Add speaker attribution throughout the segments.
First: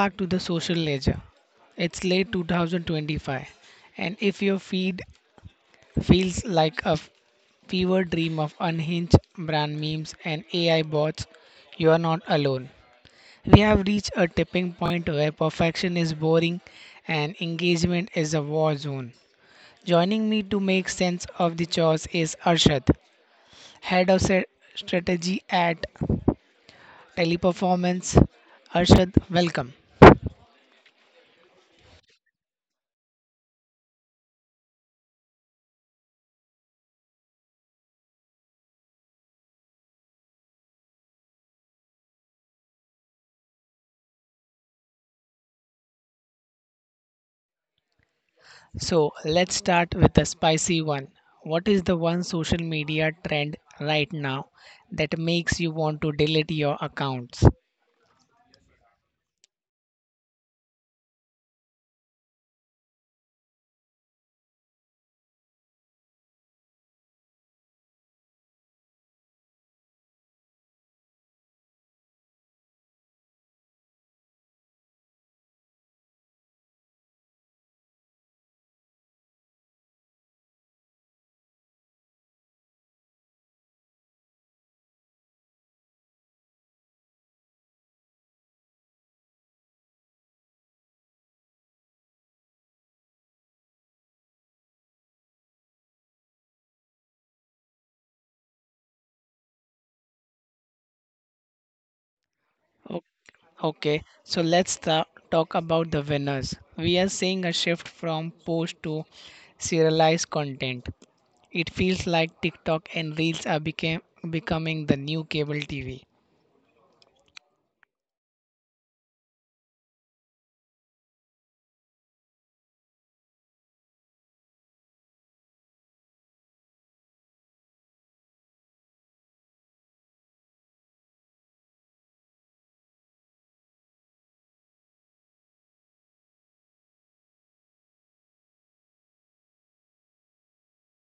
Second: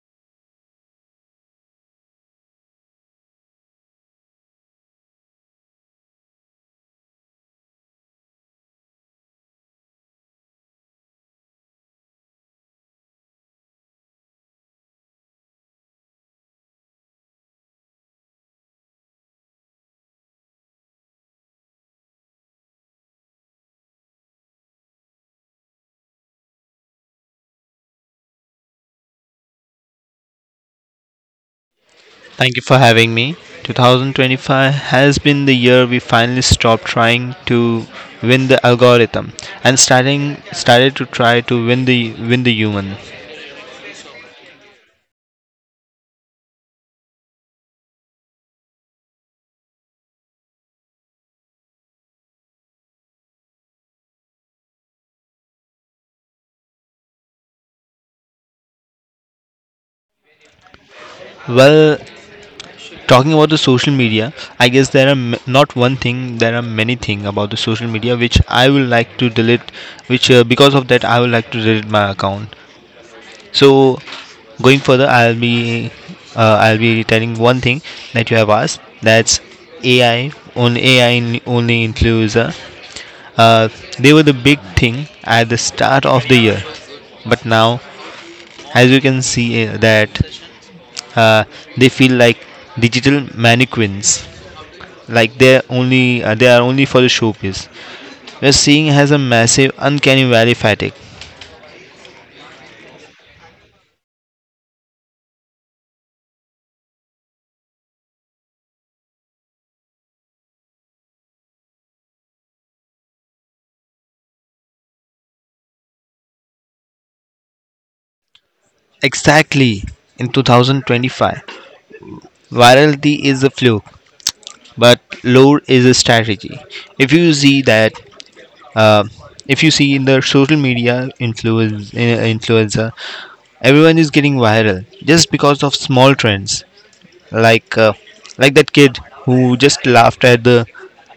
Speaker 1: back to the Social Ledger. It's late 2025, and if your feed feels like a fever dream of unhinged brand memes and AI bots, you are not alone. We have reached a tipping point where perfection is boring and engagement is a war zone. Joining me to make sense of the chores is Arshad, head of strategy at Teleperformance. Arshad, welcome.
Speaker 2: Thank you for having me. 2025 has been the year we finally stopped trying to win the algorithm and starting started to try to win the human.
Speaker 1: So let's start with the spicy one. What is the one social media trend right now that makes you want to delete your accounts?
Speaker 2: Well, talking about the social media, I guess there are not one thing, there are many things about the social media which I will like to delete which because of that I will like to delete my account. So going further, I'll be telling one thing that you have asked. That's AI. On AI in- only includes. Uh, they were the big thing at the start of the year, but now, as you can see, that uh, they feel like digital mannequins. Like they are only for the showpiece. We're seeing has a massive uncanny valley fatigue.
Speaker 1: O- Okay, so let's talk about the winners. We are seeing a shift from post to serialized content. It feels like TikTok and Reels are becoming the new cable TV.
Speaker 2: Exactly in 2025, virality is a fluke, but lore is a strategy. If you see that, uh, if you see in the social media influencer, everyone is getting viral just because of small trends, like uh, like that kid who just laughed at the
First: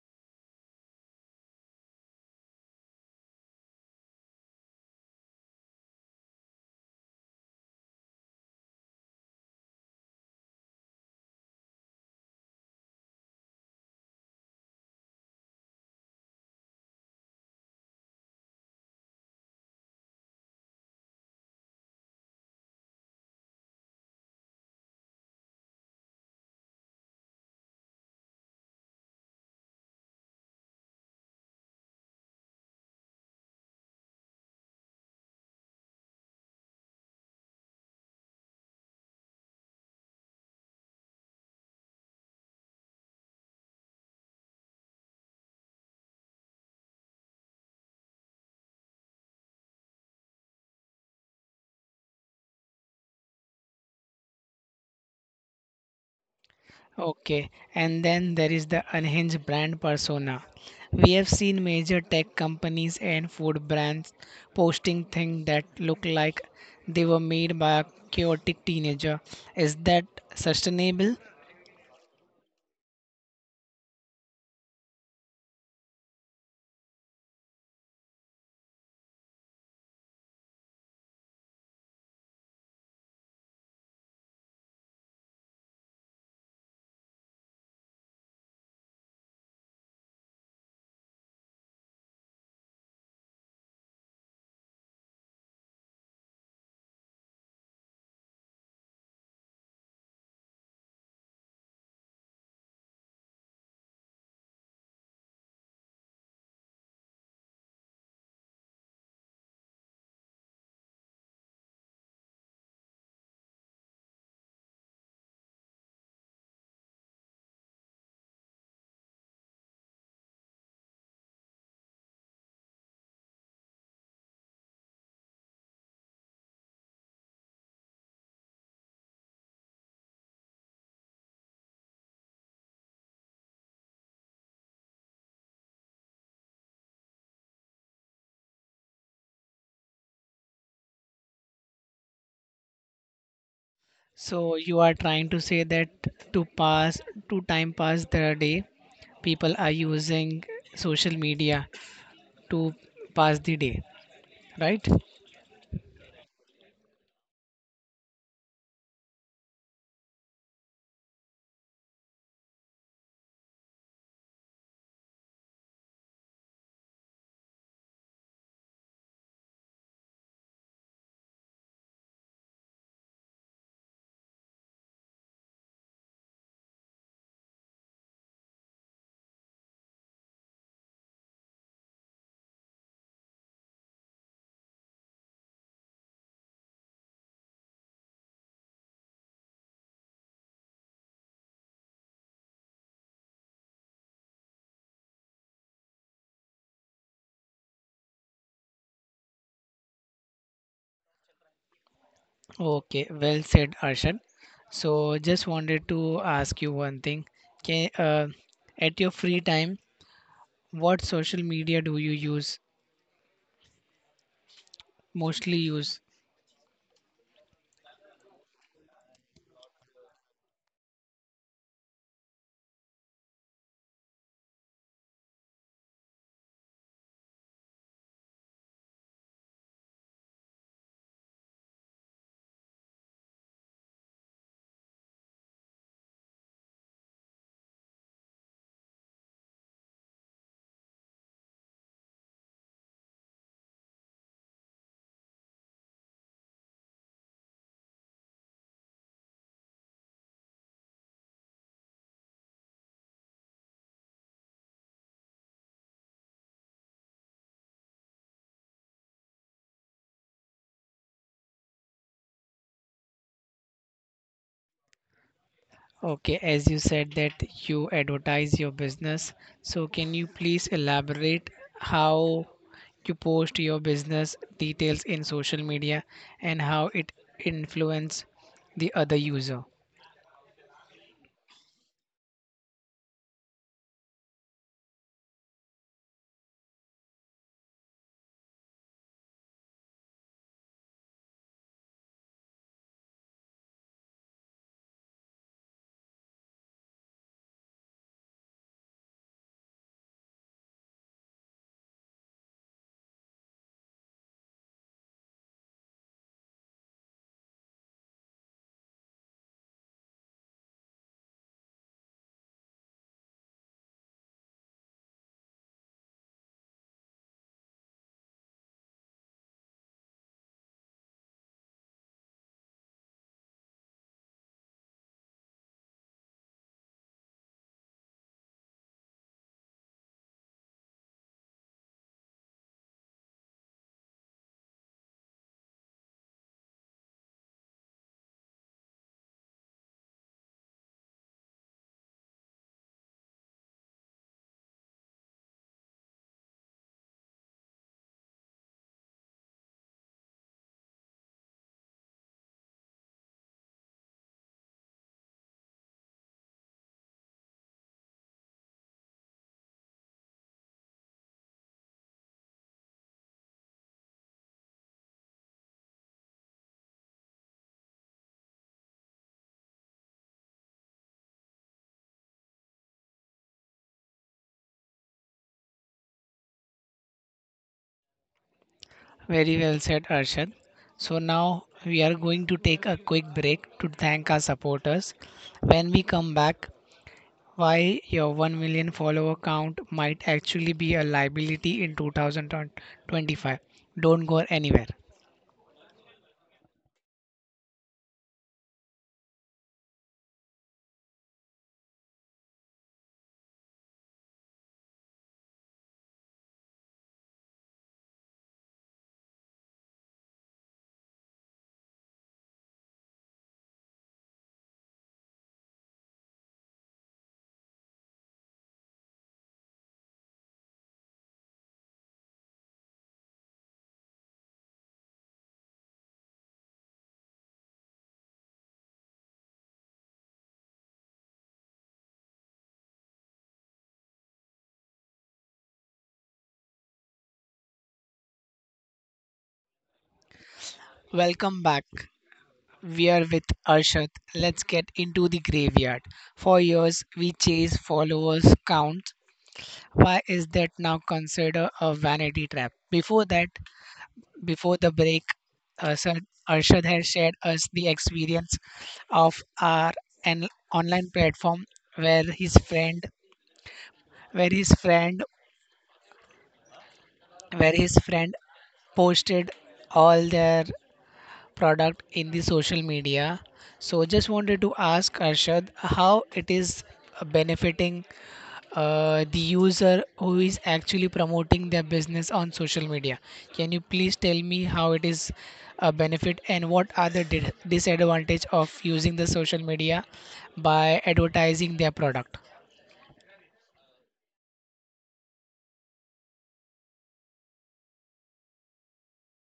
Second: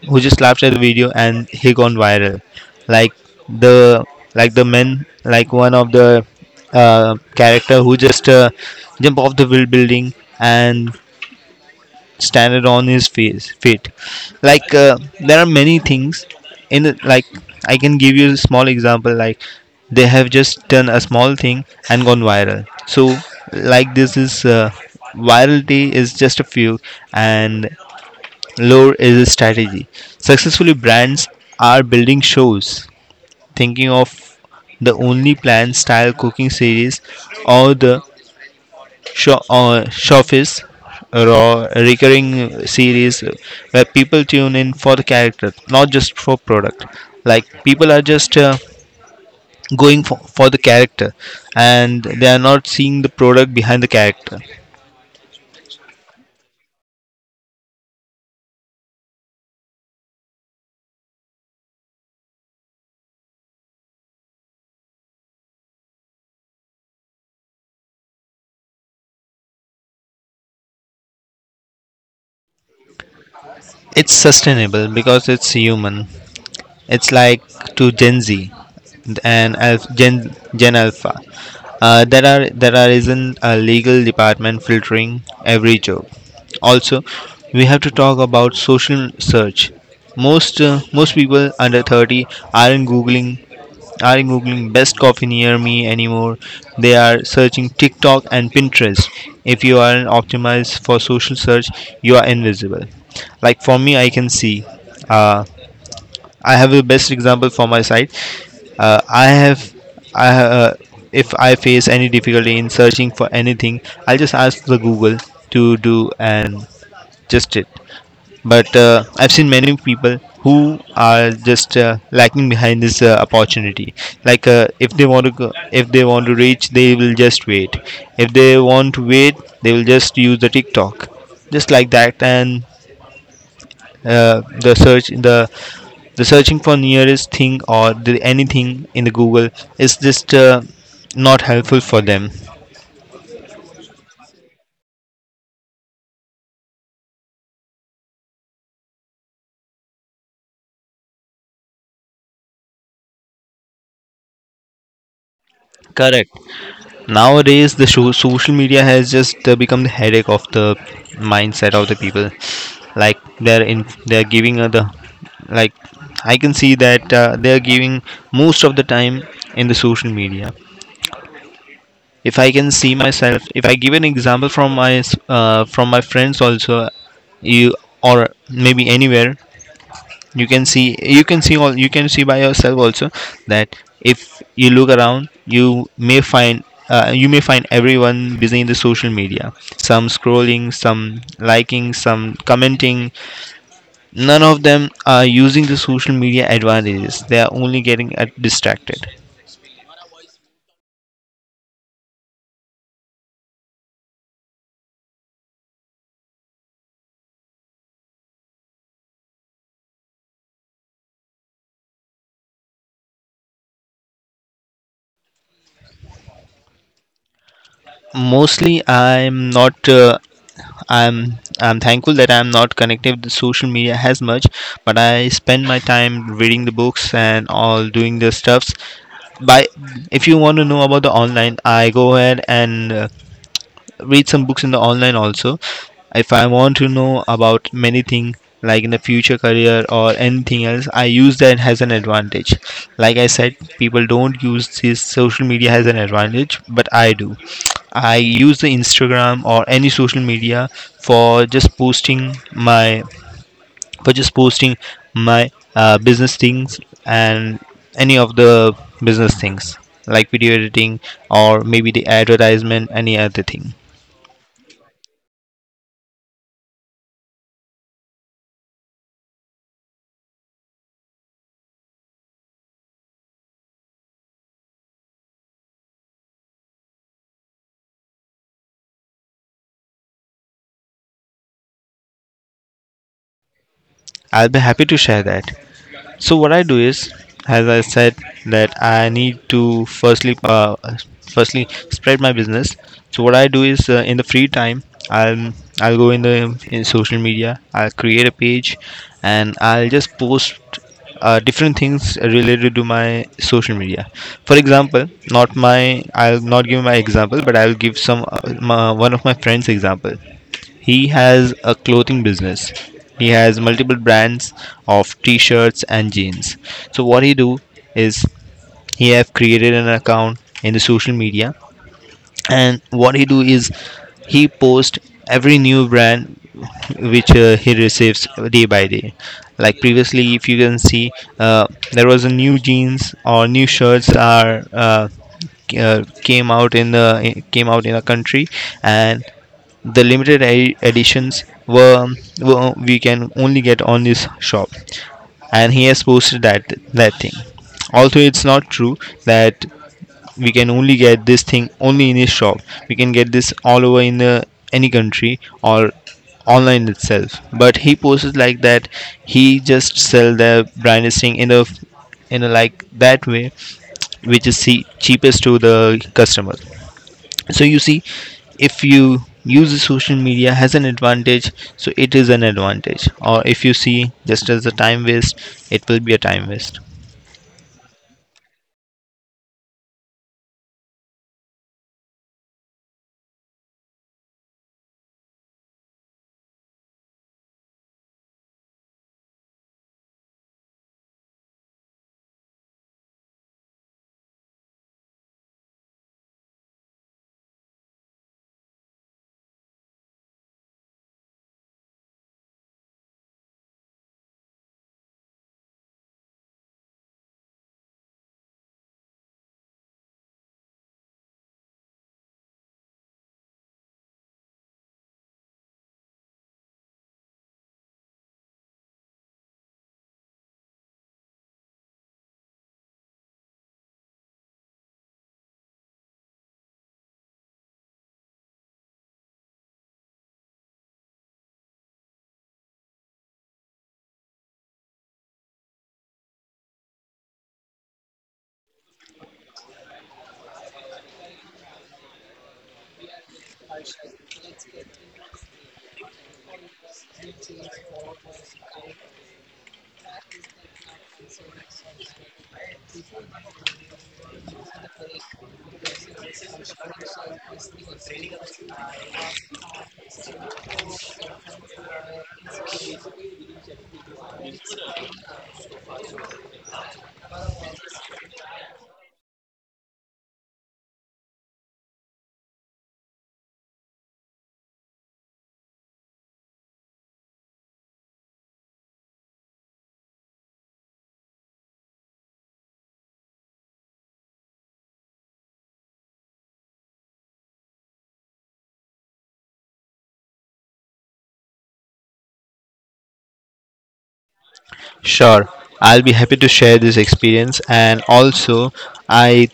Speaker 2: video and he gone viral. Like the the men, like one of the character who just jump off the buil- building and standard on his face fate. Like there are many things in the, like I can give you a small example, like they have just done a small thing and gone viral. So like this is virality is just a few and lore is a strategy. Successfully brands are building shows, thinking of the only plan style cooking series or the showbiz, a raw recurring series where people tune in for the character, not just for product. Like people are just going for the character, and they are not seeing the product behind the character.
Speaker 1: Okay, and then there is the unhinged brand persona. We have seen major tech companies and food brands posting things that look like they were made by a chaotic teenager. Is that sustainable?
Speaker 2: It's sustainable because it's human. It's like to Gen Z and Alpha, Gen Alpha. There are isn't a legal department filtering every job. Also, we have to talk about social search. Most most people under 30 aren't googling aren't googling best coffee near me anymore. They are searching TikTok and Pinterest. If you aren't optimized for social search, you are invisible. Like for me, I can see. uh, I have the best example for my site. I have, I ha- If I face any difficulty in searching for anything, I'll just ask the Google to do and just it. But I've seen many people who are just lacking behind this opportunity. If they want to, go, if they want to reach, they will just wait. If they want to wait, they will just use the TikTok, just like that. And the search, the searching for nearest thing or the anything in the google is just not helpful for them.
Speaker 1: So you are trying to say that to time pass the day, people are using social media to pass the day, right?
Speaker 2: Correct. Nowadays the social media has just become the headache of the mindset of the people. Like they're giving the, like I can see that they're giving most of the time in the social media. If I can see myself, if I give an example from from my friends also, you or maybe anywhere, you can see, you can see all you can see by yourself also that if you look around you may find everyone busy in the social media, some scrolling, some liking, some commenting. None of them are using the social media advantages, they are only getting distracted.
Speaker 1: Okay, well said, Arshad. So, just wanted to ask you one thing. Can, at your free time, what social media do you use? Mostly use.
Speaker 2: Mostly i'm not uh, I'm thankful that I'm not connected with social media as much, but I spend my time reading the books and all doing the stuffs. By if you want to know about the online, I go ahead and read some books in the online also. If I want to know about many things like in the future career or anything else, I use that as an advantage. Like I said, people don't use this social media as an advantage, but I do. I use the Instagram or any social media for just posting my for just posting business things and any of the business things like video editing or maybe the advertisement any other thing.
Speaker 1: Okay, as you said that you advertise your business. So, can you please elaborate how you post your business details in social media and how it influence the other user?
Speaker 2: I'll be happy to share that. So what I do is, as I said, that I need to firstly spread my business. So what I do is, in the free time, I'll I'll go in the in social media. I'll create a page, and I'll just post different things related to my social media. For example, not my I'll not give my example, but I'll give some one of my friends example. He has a clothing business. He has multiple brands of t-shirts and jeans. So what he do is he have created an account in the social media, and what he do is he post every new brand which he receives day by day. Like previously if you can see, uh, there was a new jeans or new shirts are came out in a country, and the editions were we can only get on this shop, and he has posted that that thing, although it's not true that we can only get this thing only in his shop. We can get this all over in the, any country or online itself, but he posted like that. He just sell the branded thing in a like that way, which is see, cheapest to the customer. So you see, if you use the social media has an advantage, so it is an advantage. Or if you see just as a time waste, it will be a time waste.
Speaker 1: Very well said, Arshad. So now we are going to take a quick break to thank our supporters. When we come back, why your 1 million follower count might actually be a liability in 2025. Don't go anywhere. Welcome back. We are with Arshad. Let's get into the graveyard. For years, we chase followers count. Why is that now considered a vanity trap? Before that, before the break, Arshad, Arshad had shared us the experience of our an online platform where his friend, where his friend, where his friend posted all their product in the social media. So just wanted to ask Arshad how it is benefiting the user who is actually promoting their business on social media. Can you please tell me how it is a benefit and what are the disadvantage of using the social media by advertising their product?
Speaker 2: Sure, I'll be happy to share this experience, and also i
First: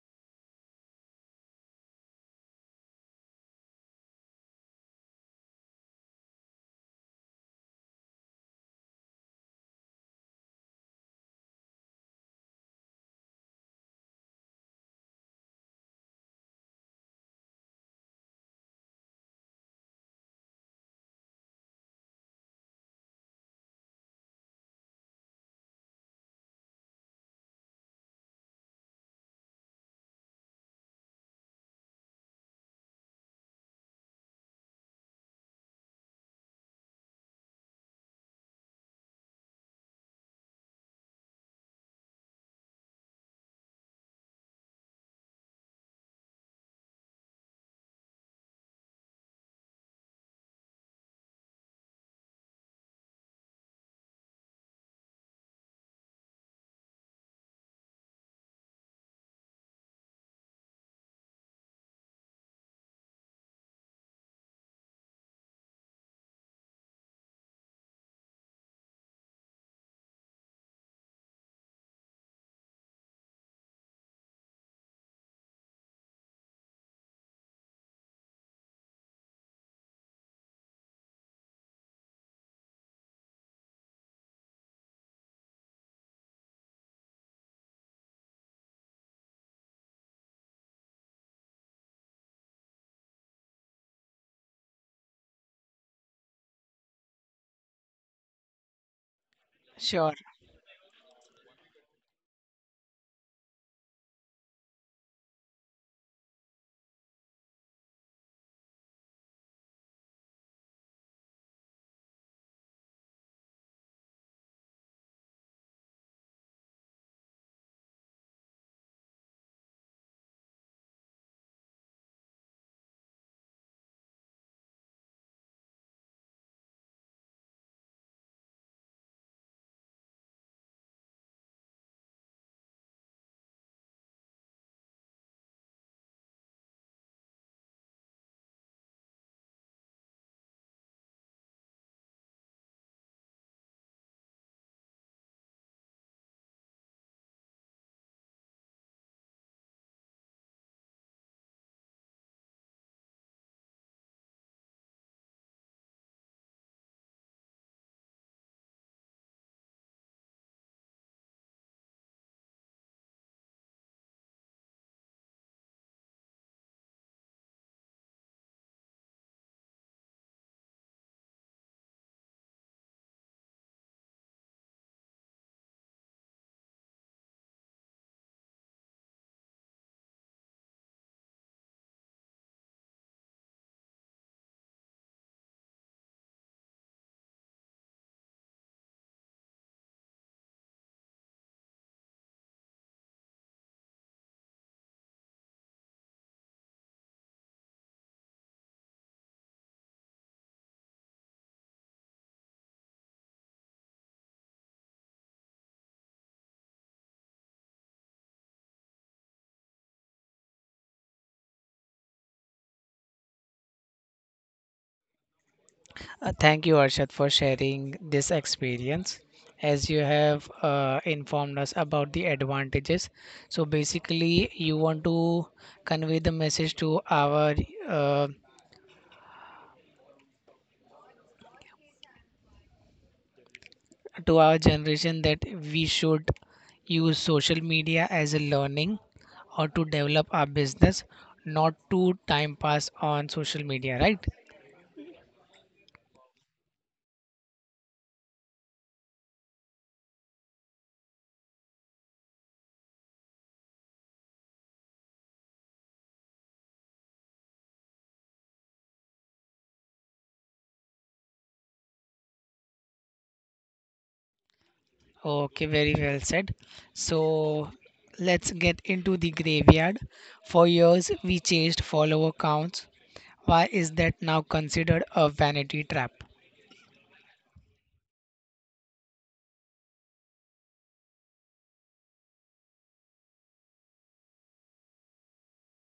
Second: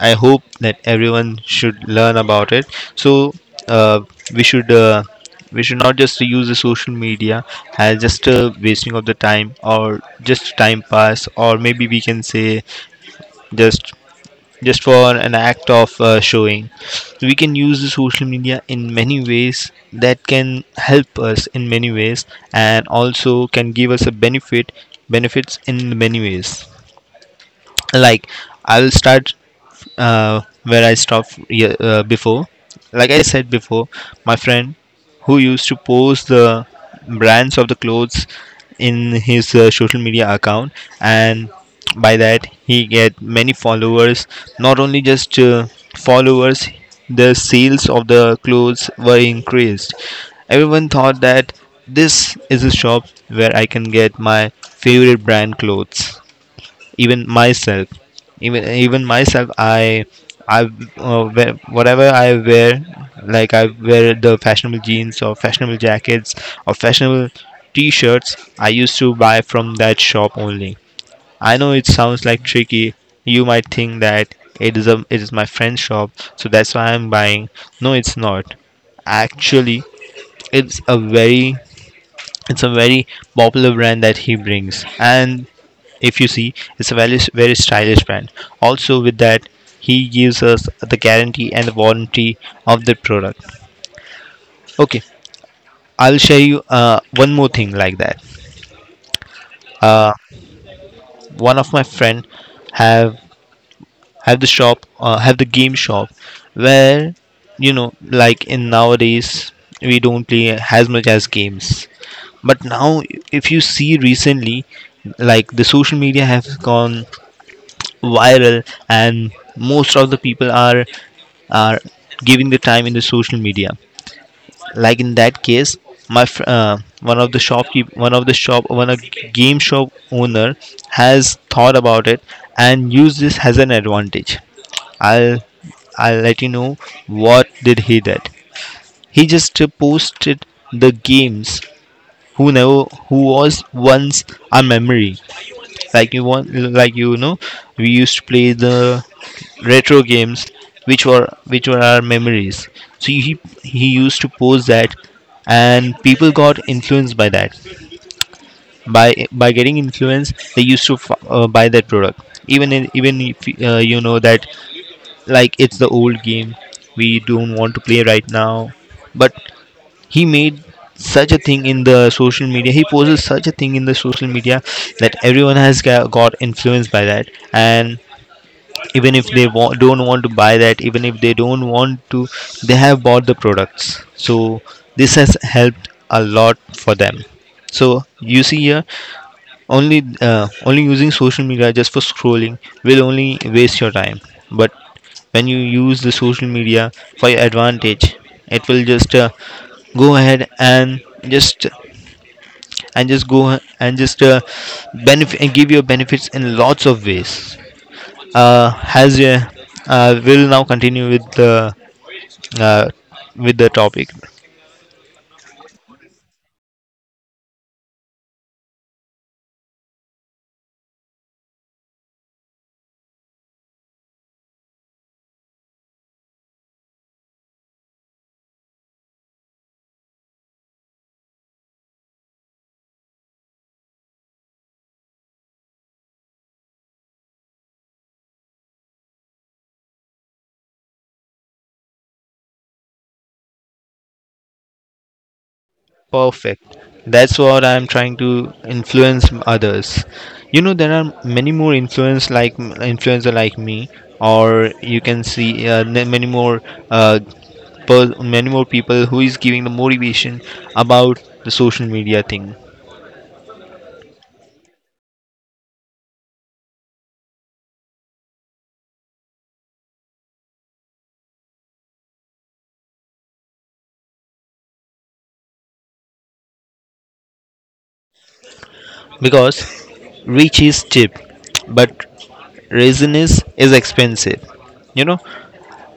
Speaker 2: I hope that everyone should learn about it. So uh, we should uh, we should not just use the social media as just a wasting of the time or just time pass, or maybe we can say just for an act of showing. We can use the social media in many ways that can help us in many ways, and also can give us a benefits in many ways. Like I'll start where I stopped ye- before. Like I said before, my friend who used to post the brands of the clothes in his social media account, and by that he get many followers. Not only just followers, the sales of the clothes were increased. Everyone thought that this is a shop where I can get my favorite brand clothes. Even myself, even even myself, I, I wear, whatever I wear, like I wear the fashionable jeans or fashionable jackets or fashionable t-shirts, I used to buy from that shop only. I know it sounds like tricky. You might think that it is my friend's shop, so that's why I'm buying. No, it's not actually. It's a very it's a very popular brand that he brings. And if you see, it's a very very stylish brand. Also with that, he gives us the guarantee and the warranty of the product. Okay, I'll share you one more thing like that.
Speaker 1: Sure.
Speaker 2: One of my friend have have the shop have the game shop where, you know, like in nowadays we don't play as much as games. But now if you see recently, like the social media has gone viral, and most of the people are giving the time in the social media. Like in that case, my fr- one of the shopkeep one of the shop one of game shop owner has thought about it and used this as an advantage. i'll I'll let you know what did he did. He just posted the games who never who was, once a memory. Like you want, like you know, we used to play the retro games which were our memories. So he used to post that, and people got influenced by that. By getting influenced, they used to buy that product. Even in, even if you know that, like it's the old game, we don't want to play right now. But he made such a thing in the social media, he poses such a thing in the social media that everyone has got influenced by that. And even if they don't want to buy that, even if they don't want to, they have bought the products. So this has helped a lot for them. So you see here, only only using social media just for scrolling will only waste your time. But when you use the social media for your advantage, it will just go ahead and just and just go ahe- and just uh, benefit and Give your benefits in lots of ways. Has Will now continue uh, with the topic.
Speaker 1: Thank you, Arshad, for sharing this experience. As you have informed us about the advantages, so basically you want to convey the message uh, to our generation that we should use social media as a learning or to develop our business, not to time pass on social media, right?
Speaker 2: Perfect. That's what I'm trying to influence others. You know, there are many more influence like influencer like me, or you can see many more uh, many more people who is giving the motivation about the social media thing.
Speaker 1: Okay, very well said. So let's get into the graveyard. For years, we chased follower counts. Why is that now considered a vanity trap?
Speaker 2: Because reach is cheap, but reason is expensive. You know,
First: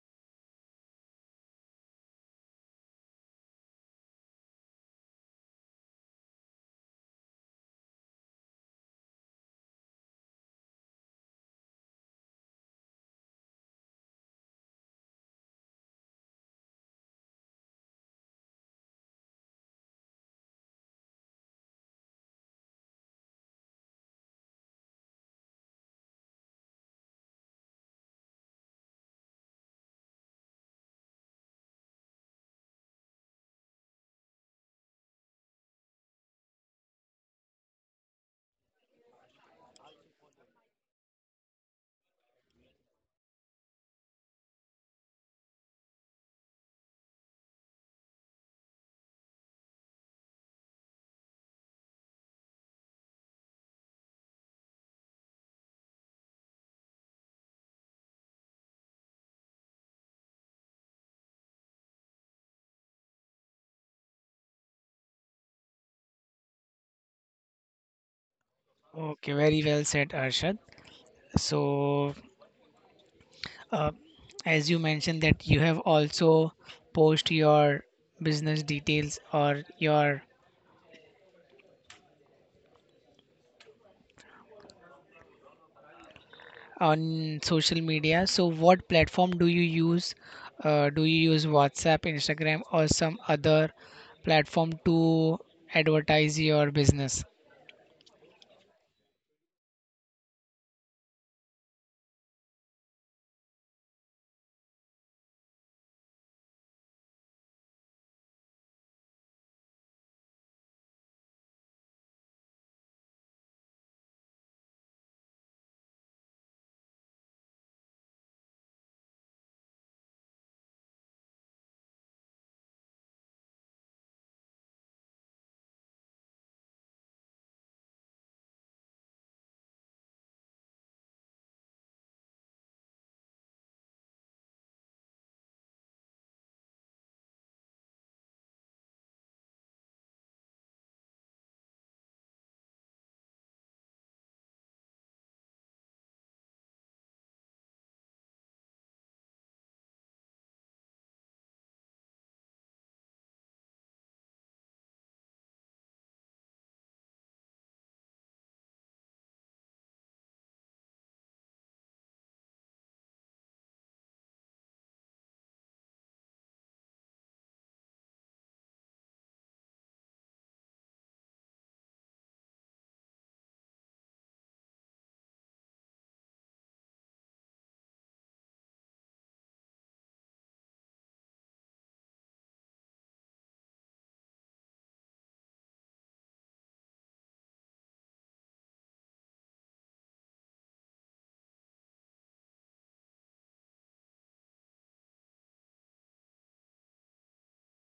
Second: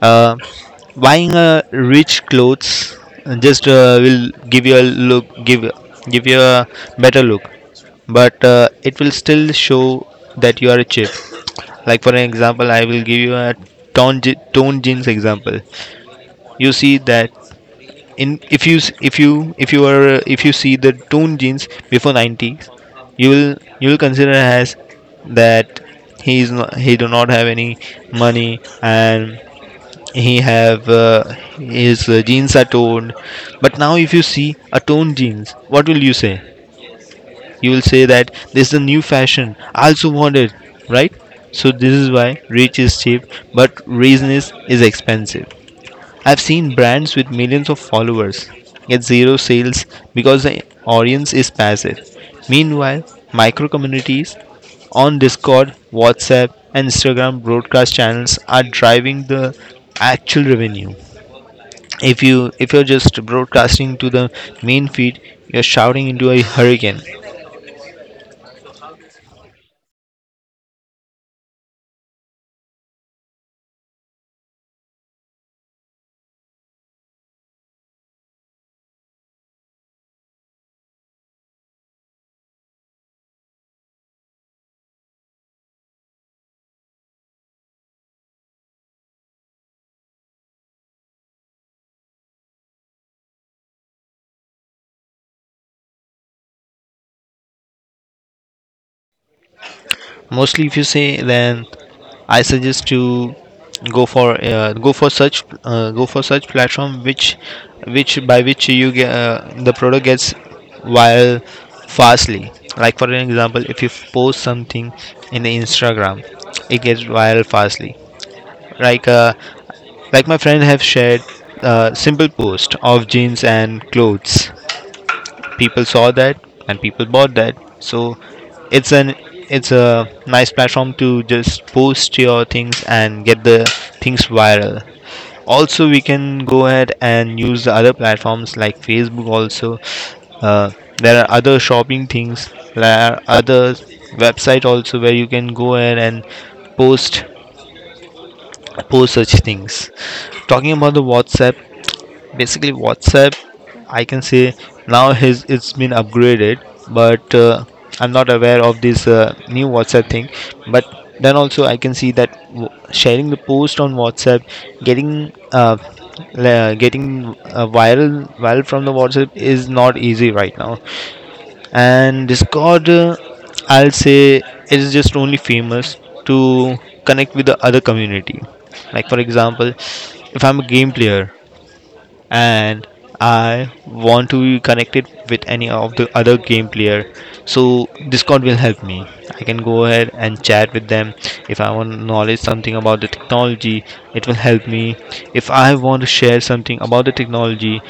Speaker 2: uh, buying rich clothes just will give you a look give give you a better look, but it will still show that you are cheap. Like for an example, I will give you a tone jeans example. You see that, in if you s- if you are if you see the tone jeans before 90s, you will consider as that he is not, he do not have any money, and he have his jeans are torn. But now if you see a torn jeans, what will you say? You will say that this is a new fashion, I also want it, right? So this is why rich is cheap, but reasonless is expensive. I've seen brands with millions of followers get zero sales because the audience is passive. Meanwhile, micro communities on Discord, WhatsApp, and Instagram broadcast channels are driving the actual revenue. If you're just broadcasting to the main feed, you're shouting into a hurricane.
Speaker 1: Okay, very well said, Arshad. So, uh, as you mentioned that you have also post your business details or your on social media. So, what platform do you use? Do you use WhatsApp, Instagram, or some other platform to advertise your business?
Speaker 2: Mostly if you say, then I suggest to go for such platform which by which you get the product gets viral fastly. Like for an example, if you post something in the Instagram, it gets viral fastly. like uh, like my friend have shared a simple post of jeans and clothes, people saw that, and people bought that. So it's an it's a nice platform to just post your things and get the things viral. Also, we can go ahead and use the other platforms like Facebook also. uh, there are other shopping things, there are other website also where you can go ahead and post post such things. Talking about the WhatsApp, basically WhatsApp, I can say, now has it's been upgraded, but I'm not aware of this new WhatsApp thing. But then also I can see that, w- sharing the post on WhatsApp, getting uh, getting uh, viral viral from the WhatsApp is not easy right now. And Discord, I'll say it is just only famous to connect with the other community. Like for example, if I'm a game player, and I want to be connected with any of the other game player, so Discord will help me. I can go ahead and chat with them. If I want to knowledge something about the technology, it will help me. If I want to share something about the technology,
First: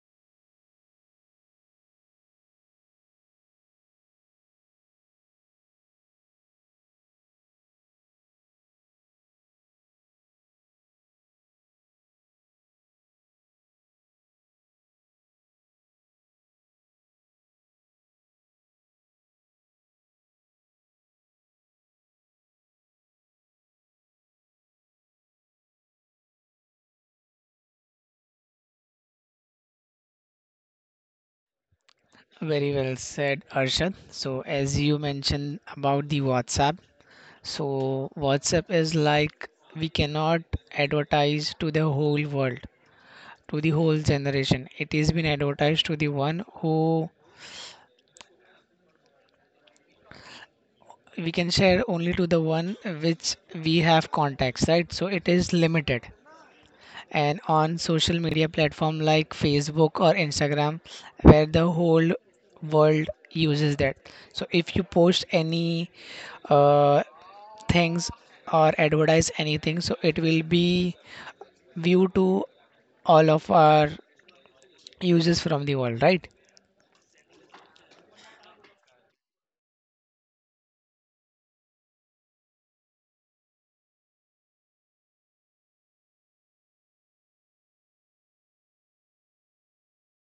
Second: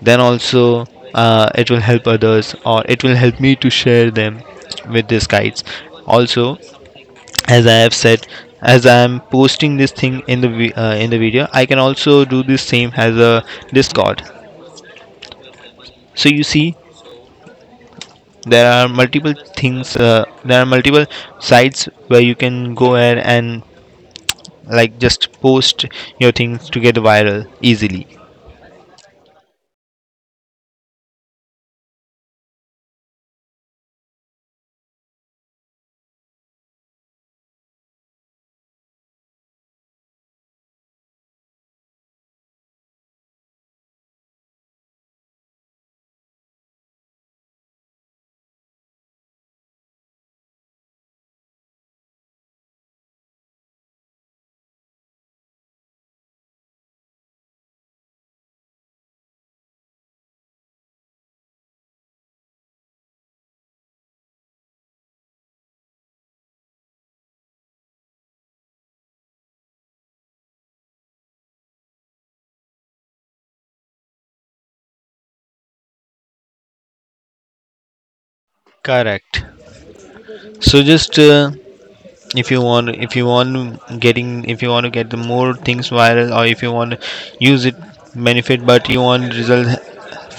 Speaker 2: then also it will help others, or it will help me to share them with these guides. Also, as I have said, as I am posting this thing in the in the video, I can also do the same as a Discord. So you see, there are multiple sites where you can go ahead and like just post your things to get viral easily.
Speaker 1: Very well said, Arshad. So, as you mentioned about the WhatsApp, so WhatsApp is like we cannot advertise to the whole world, to the whole generation. It is been advertised to the one who we can share only to the one which we have contacts, right? So, it is limited. And on social media platform like Facebook or Instagram where the whole world uses that, so if you post any uh, things or advertise anything, so it will be viewed to all of our users from the world, right?
Speaker 2: Correct. So just if you want getting if you want to get the more things viral, or if you want to use it benefit but you want result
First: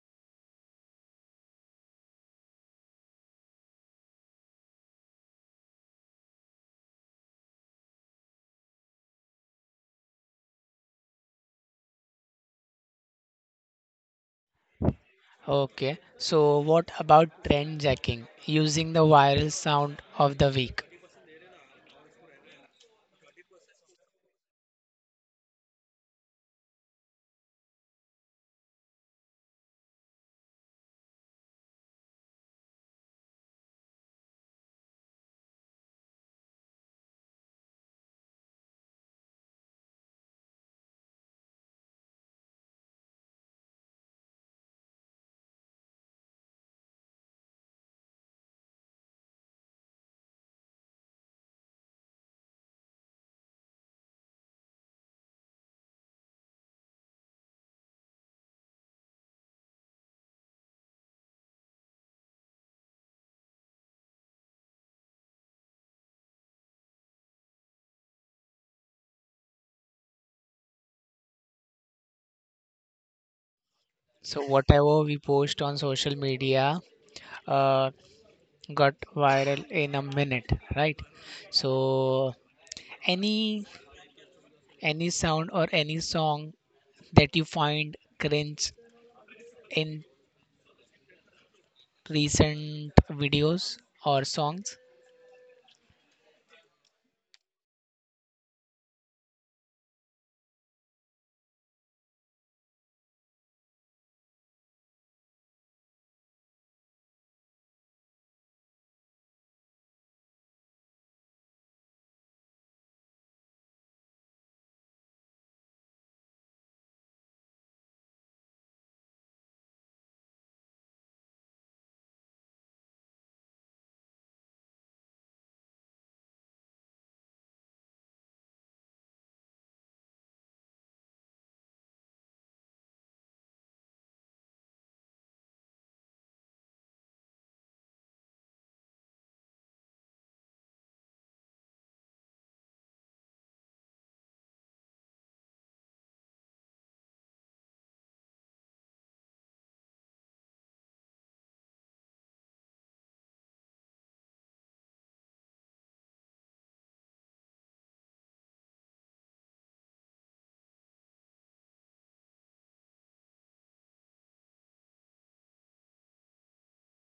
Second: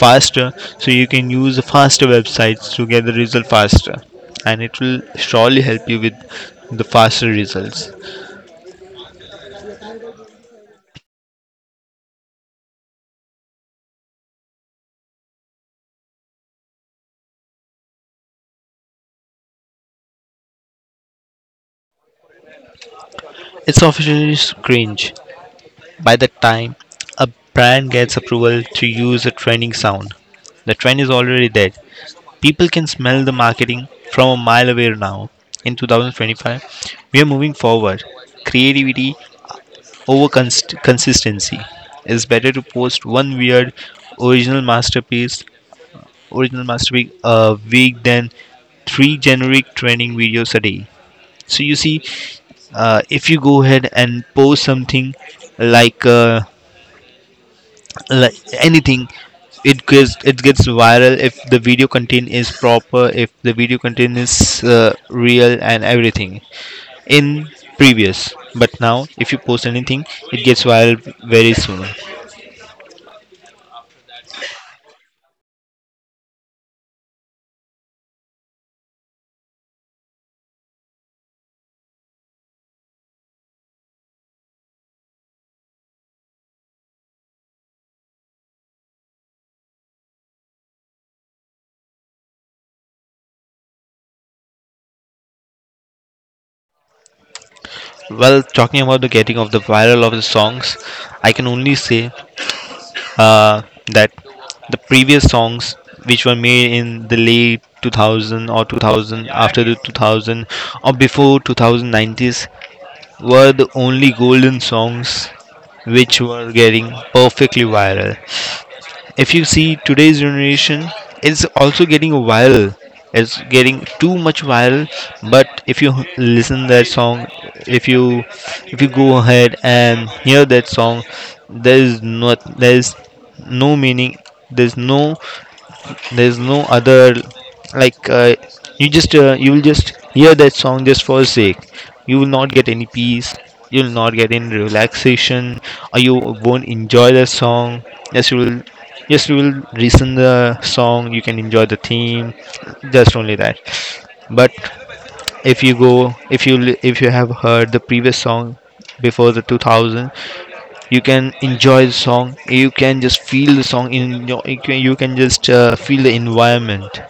Speaker 2: faster, so you can use faster websites to get the result faster, and it will surely help you with the faster results.
Speaker 1: Okay, so what about trend jacking using the viral sound of the week?
Speaker 2: It's officially cringe. By the time a brand gets approval to use a trending sound, the trend is already dead. People can smell the marketing from a mile away now. In 2025, we are moving forward. Creativity over consistency. It's better to post one weird original masterpiece, original masterpiece a week than three generic training videos a day. So you see, if you go ahead and post something like uh, like anything, it gets viral. If the video content is proper, if the video content is real and everything in previous. But now if you post anything, it gets viral very soon.
Speaker 1: So whatever we post on social media uh, got viral in a minute, right? So any any sound or any song that you find cringe in recent videos or songs?
Speaker 2: Well, talking about the getting of the viral of the songs, I can only say uh, that the previous songs which were made in the late 2000, or 2000, after the 2000 or before 2090s, were the only golden songs which were getting perfectly viral. If you see, today's generation is also getting viral, it's getting too much viral. But if you listen that song, if you if you go ahead and hear that song, there is no meaning, there's no there's no other, like, you will just hear that song just for sake. You will not get any peace, you will not get any relaxation, or you won't enjoy the song. Yes, you will, yes, you will listen the song, you can enjoy the theme, just only that. But if you go if you li- if you have heard the previous song before the 2000, you can enjoy the song, you can just feel the song in your, you can just feel the environment.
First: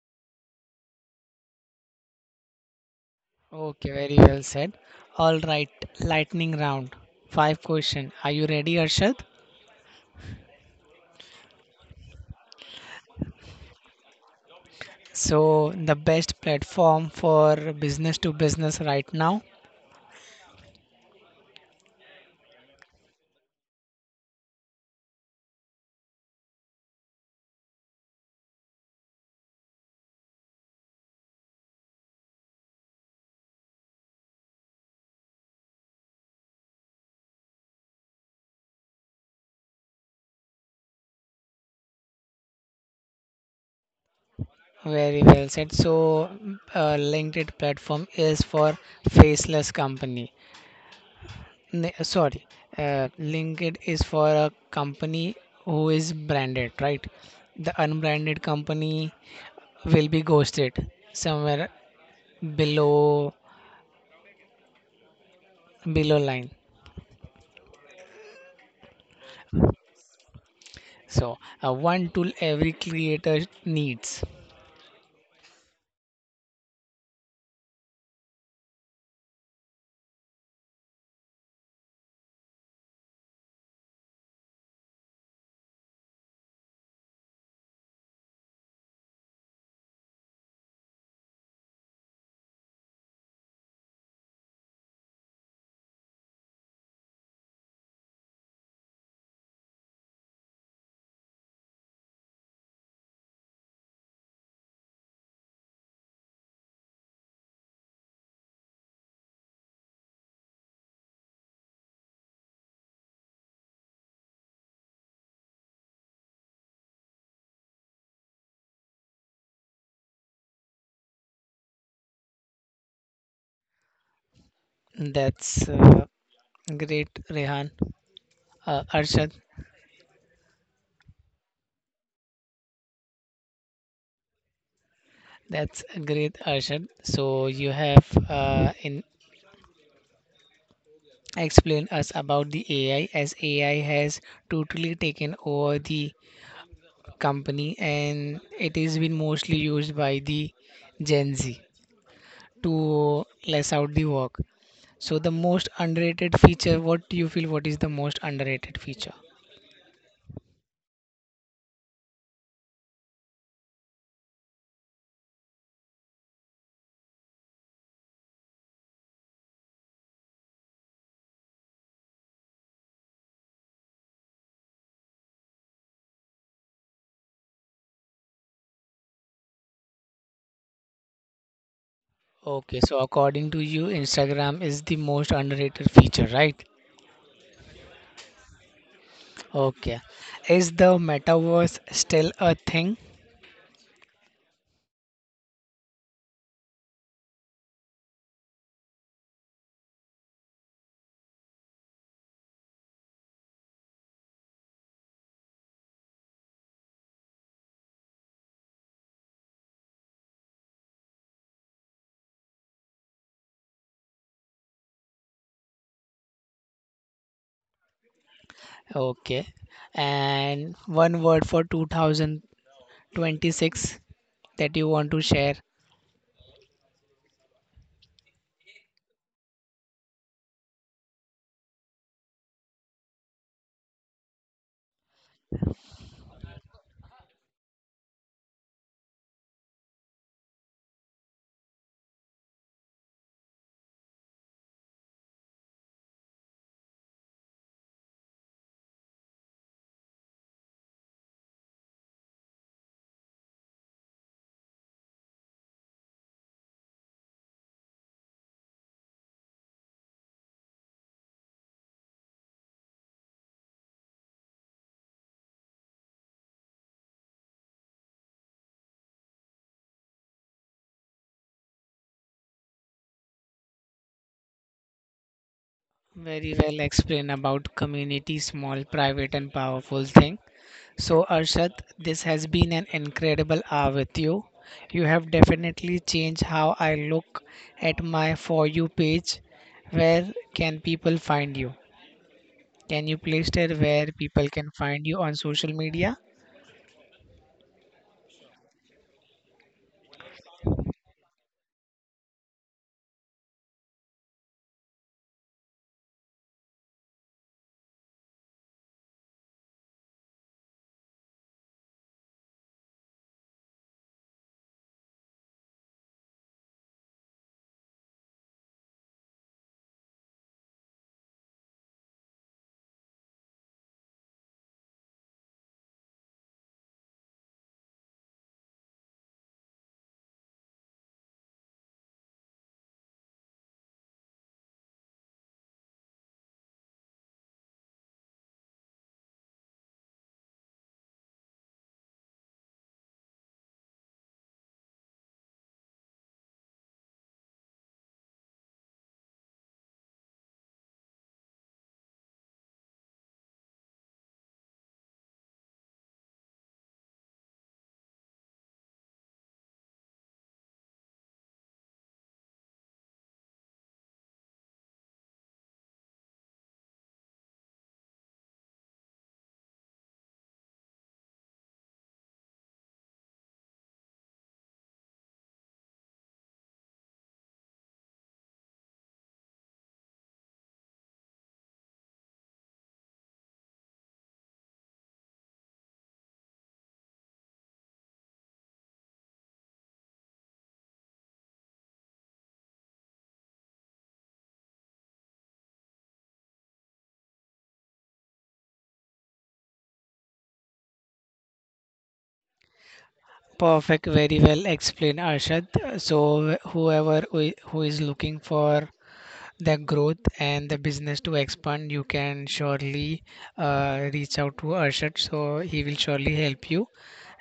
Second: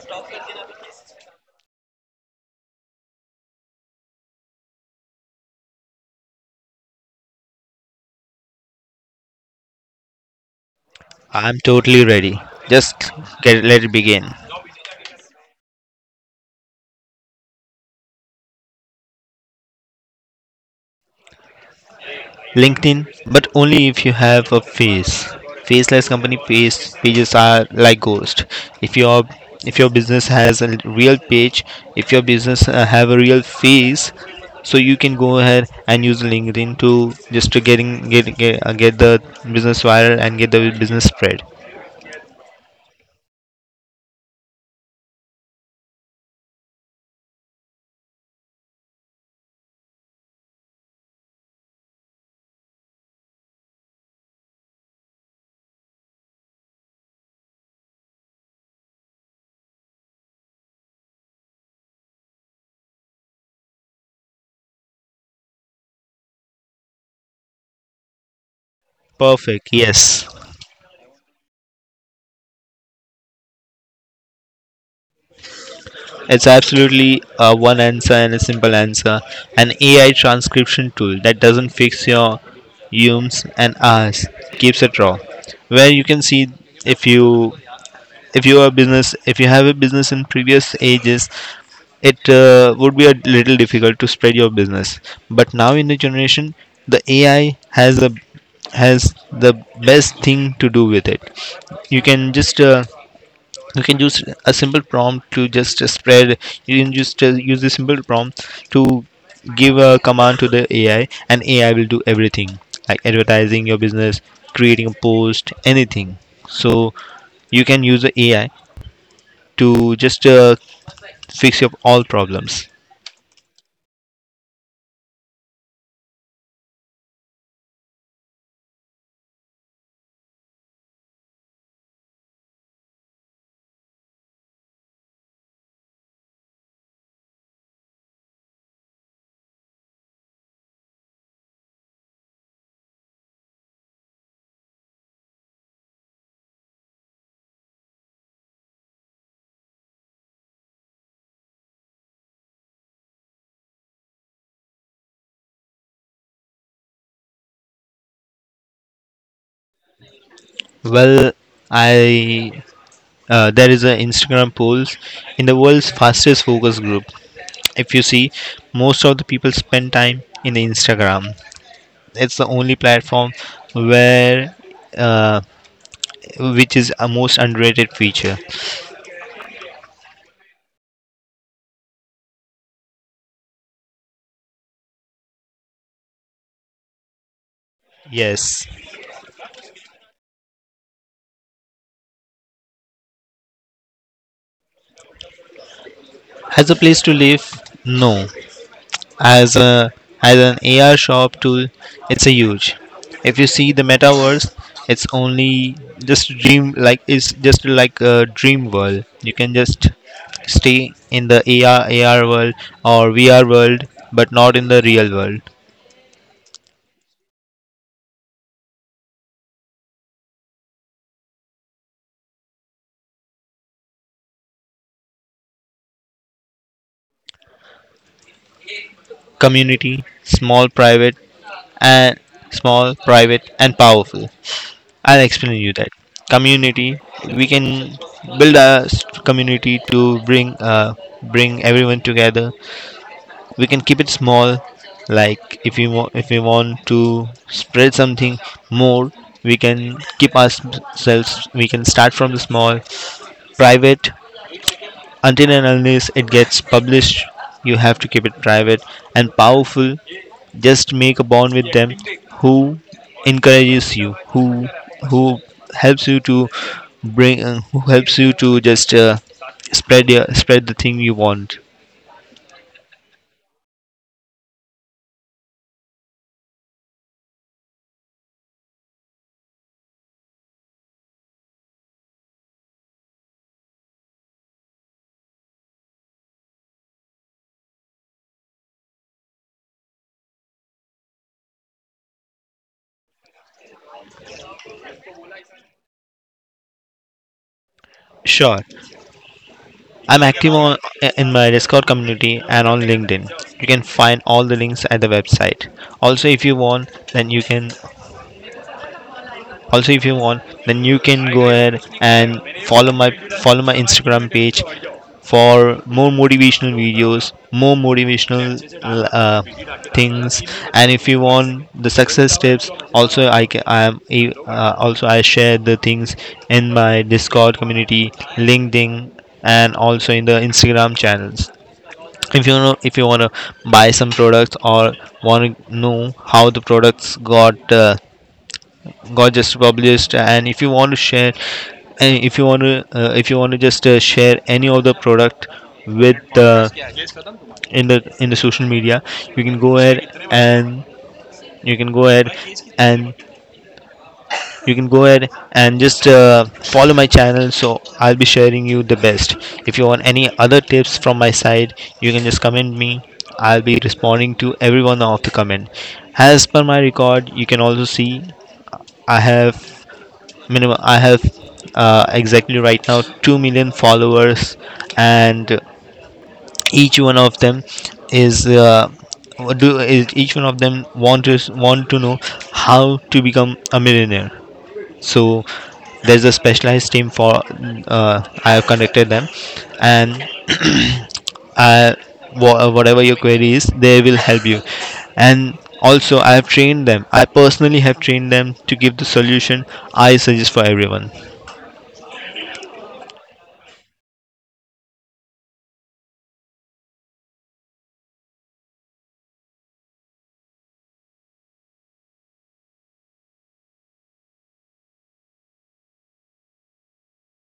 Speaker 1: Okay, very well said. All right, lightning round. Five question. Are you ready, Arshad?
Speaker 2: I'm totally ready, just get let it begin.
Speaker 1: So the best platform for business to business right now.
Speaker 2: LinkedIn, but only if you have a face. Faceless company pages are like ghost. If your, if your business has a real page, if your business have a real face, so you can go ahead and use LinkedIn to just to get the business viral and get the business spread.
Speaker 1: Very well said. So, LinkedIn platform is for faceless company. Sorry, linked is for a company who is branded, right? The unbranded company will be ghosted somewhere below below line.
Speaker 2: Perfect, yes.
Speaker 1: So one tool every creator needs.
Speaker 2: It's absolutely one answer and a simple answer. An AI transcription tool that doesn't fix your ums and ahs, keeps it raw. Where you can see, if you if you are business, if you have a business in previous ages, it would be a little difficult to spread your business. But now in the generation, the AI has the best thing to do with it. You can just you can use a simple prompt to just spread, you can just use the simple prompt to give a command to the AI, and AI will do everything, like advertising your business, creating a post, anything. So you can use the AI to just fix up all problems.
Speaker 1: That's great rehan arshad that's Great, Arshad. So you have in explained us about the AI, as AI has totally taken over the company and it is been mostly used by the Gen Z to less out the work. So the most underrated feature, what do you feel, what is the most underrated feature?
Speaker 2: Well, I, there is an Instagram poll, in the world's fastest focus group. If you see, most of the people spend time in the Instagram. It's the only platform where, uh, which is a most underrated feature.
Speaker 1: Okay, so according to you, Instagram is the most underrated feature, right?
Speaker 2: Yes.
Speaker 1: Okay. Is the metaverse still a thing?
Speaker 2: As a place to live, no. As a as an AR shop tool, it's a huge. If you see the metaverse, it's only just a dream, like it's just like a dream world. You can just stay in the AR world or VR world, but not in the real world.
Speaker 1: Okay. And one word for 2026 that you want to share.
Speaker 2: Community, and small, private, and powerful. I'll explain you that. Community, we can build a community to bring bring everyone together. We can keep it small, if we want to spread something more, we can keep ourselves. We can start from the small, private, until and unless it gets published, you have to keep it private. And powerful, just make a bond with them who encourages you, who helps you to bring who helps you to just spread your spread the thing you want.
Speaker 1: Very well explained about community, small, private, and powerful thing. So, Arshad, this has been an incredible hour with you. You have definitely changed how I look at my For You page. Where can people find you? Can you please tell where people can find you on social media?
Speaker 2: Sure, I'm active on in my Discord community and on LinkedIn. You can find all the links at the website. Also, if you want, then you can, also if you want, then you can go ahead and follow my follow my Instagram page for more motivational videos, more motivational uh, things. And if you want the success tips also, I ca- I am a- also I share the things in my Discord community, LinkedIn, and also in the Instagram channels. If you know, if you want to buy some products, or want to know how the products got just published, and if you want to share, and if you want to if you want to just share any of the product with in the social media, you can go ahead and, you can go ahead and you can go ahead and just follow my channel. So I'll be sharing you the best. If you want any other tips from my side, you can just comment me. I'll be responding to every one of the comment. As per my record, you can also see, i have I have exactly right now 2 million followers. And each one of them is do is each one of them want to know how to become a millionaire. So there's a specialized team for, uh, I have contacted them, and I, whatever your query is, they will help you. And also I have trained them, I personally have trained them to give the solution. I suggest for everyone.
Speaker 1: Perfect, very well explained, Arshad. So, whoever who is looking for the growth and the business to expand, you can surely reach out to Arshad. So he will surely help you.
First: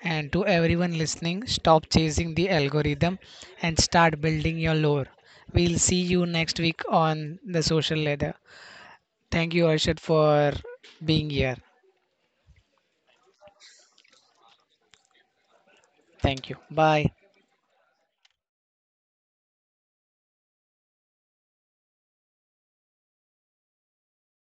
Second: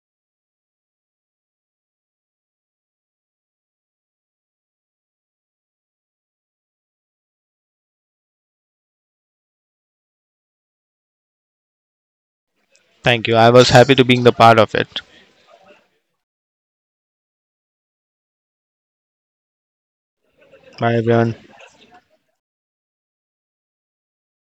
Speaker 1: And to everyone listening, stop chasing the algorithm and start building your lore. We'll see you next week on the social ladder. Thank you, Arshad, for being here.
Speaker 2: Thank you, I was happy to being the part of it.
Speaker 1: Thank you. Bye.
Speaker 2: Bye everyone.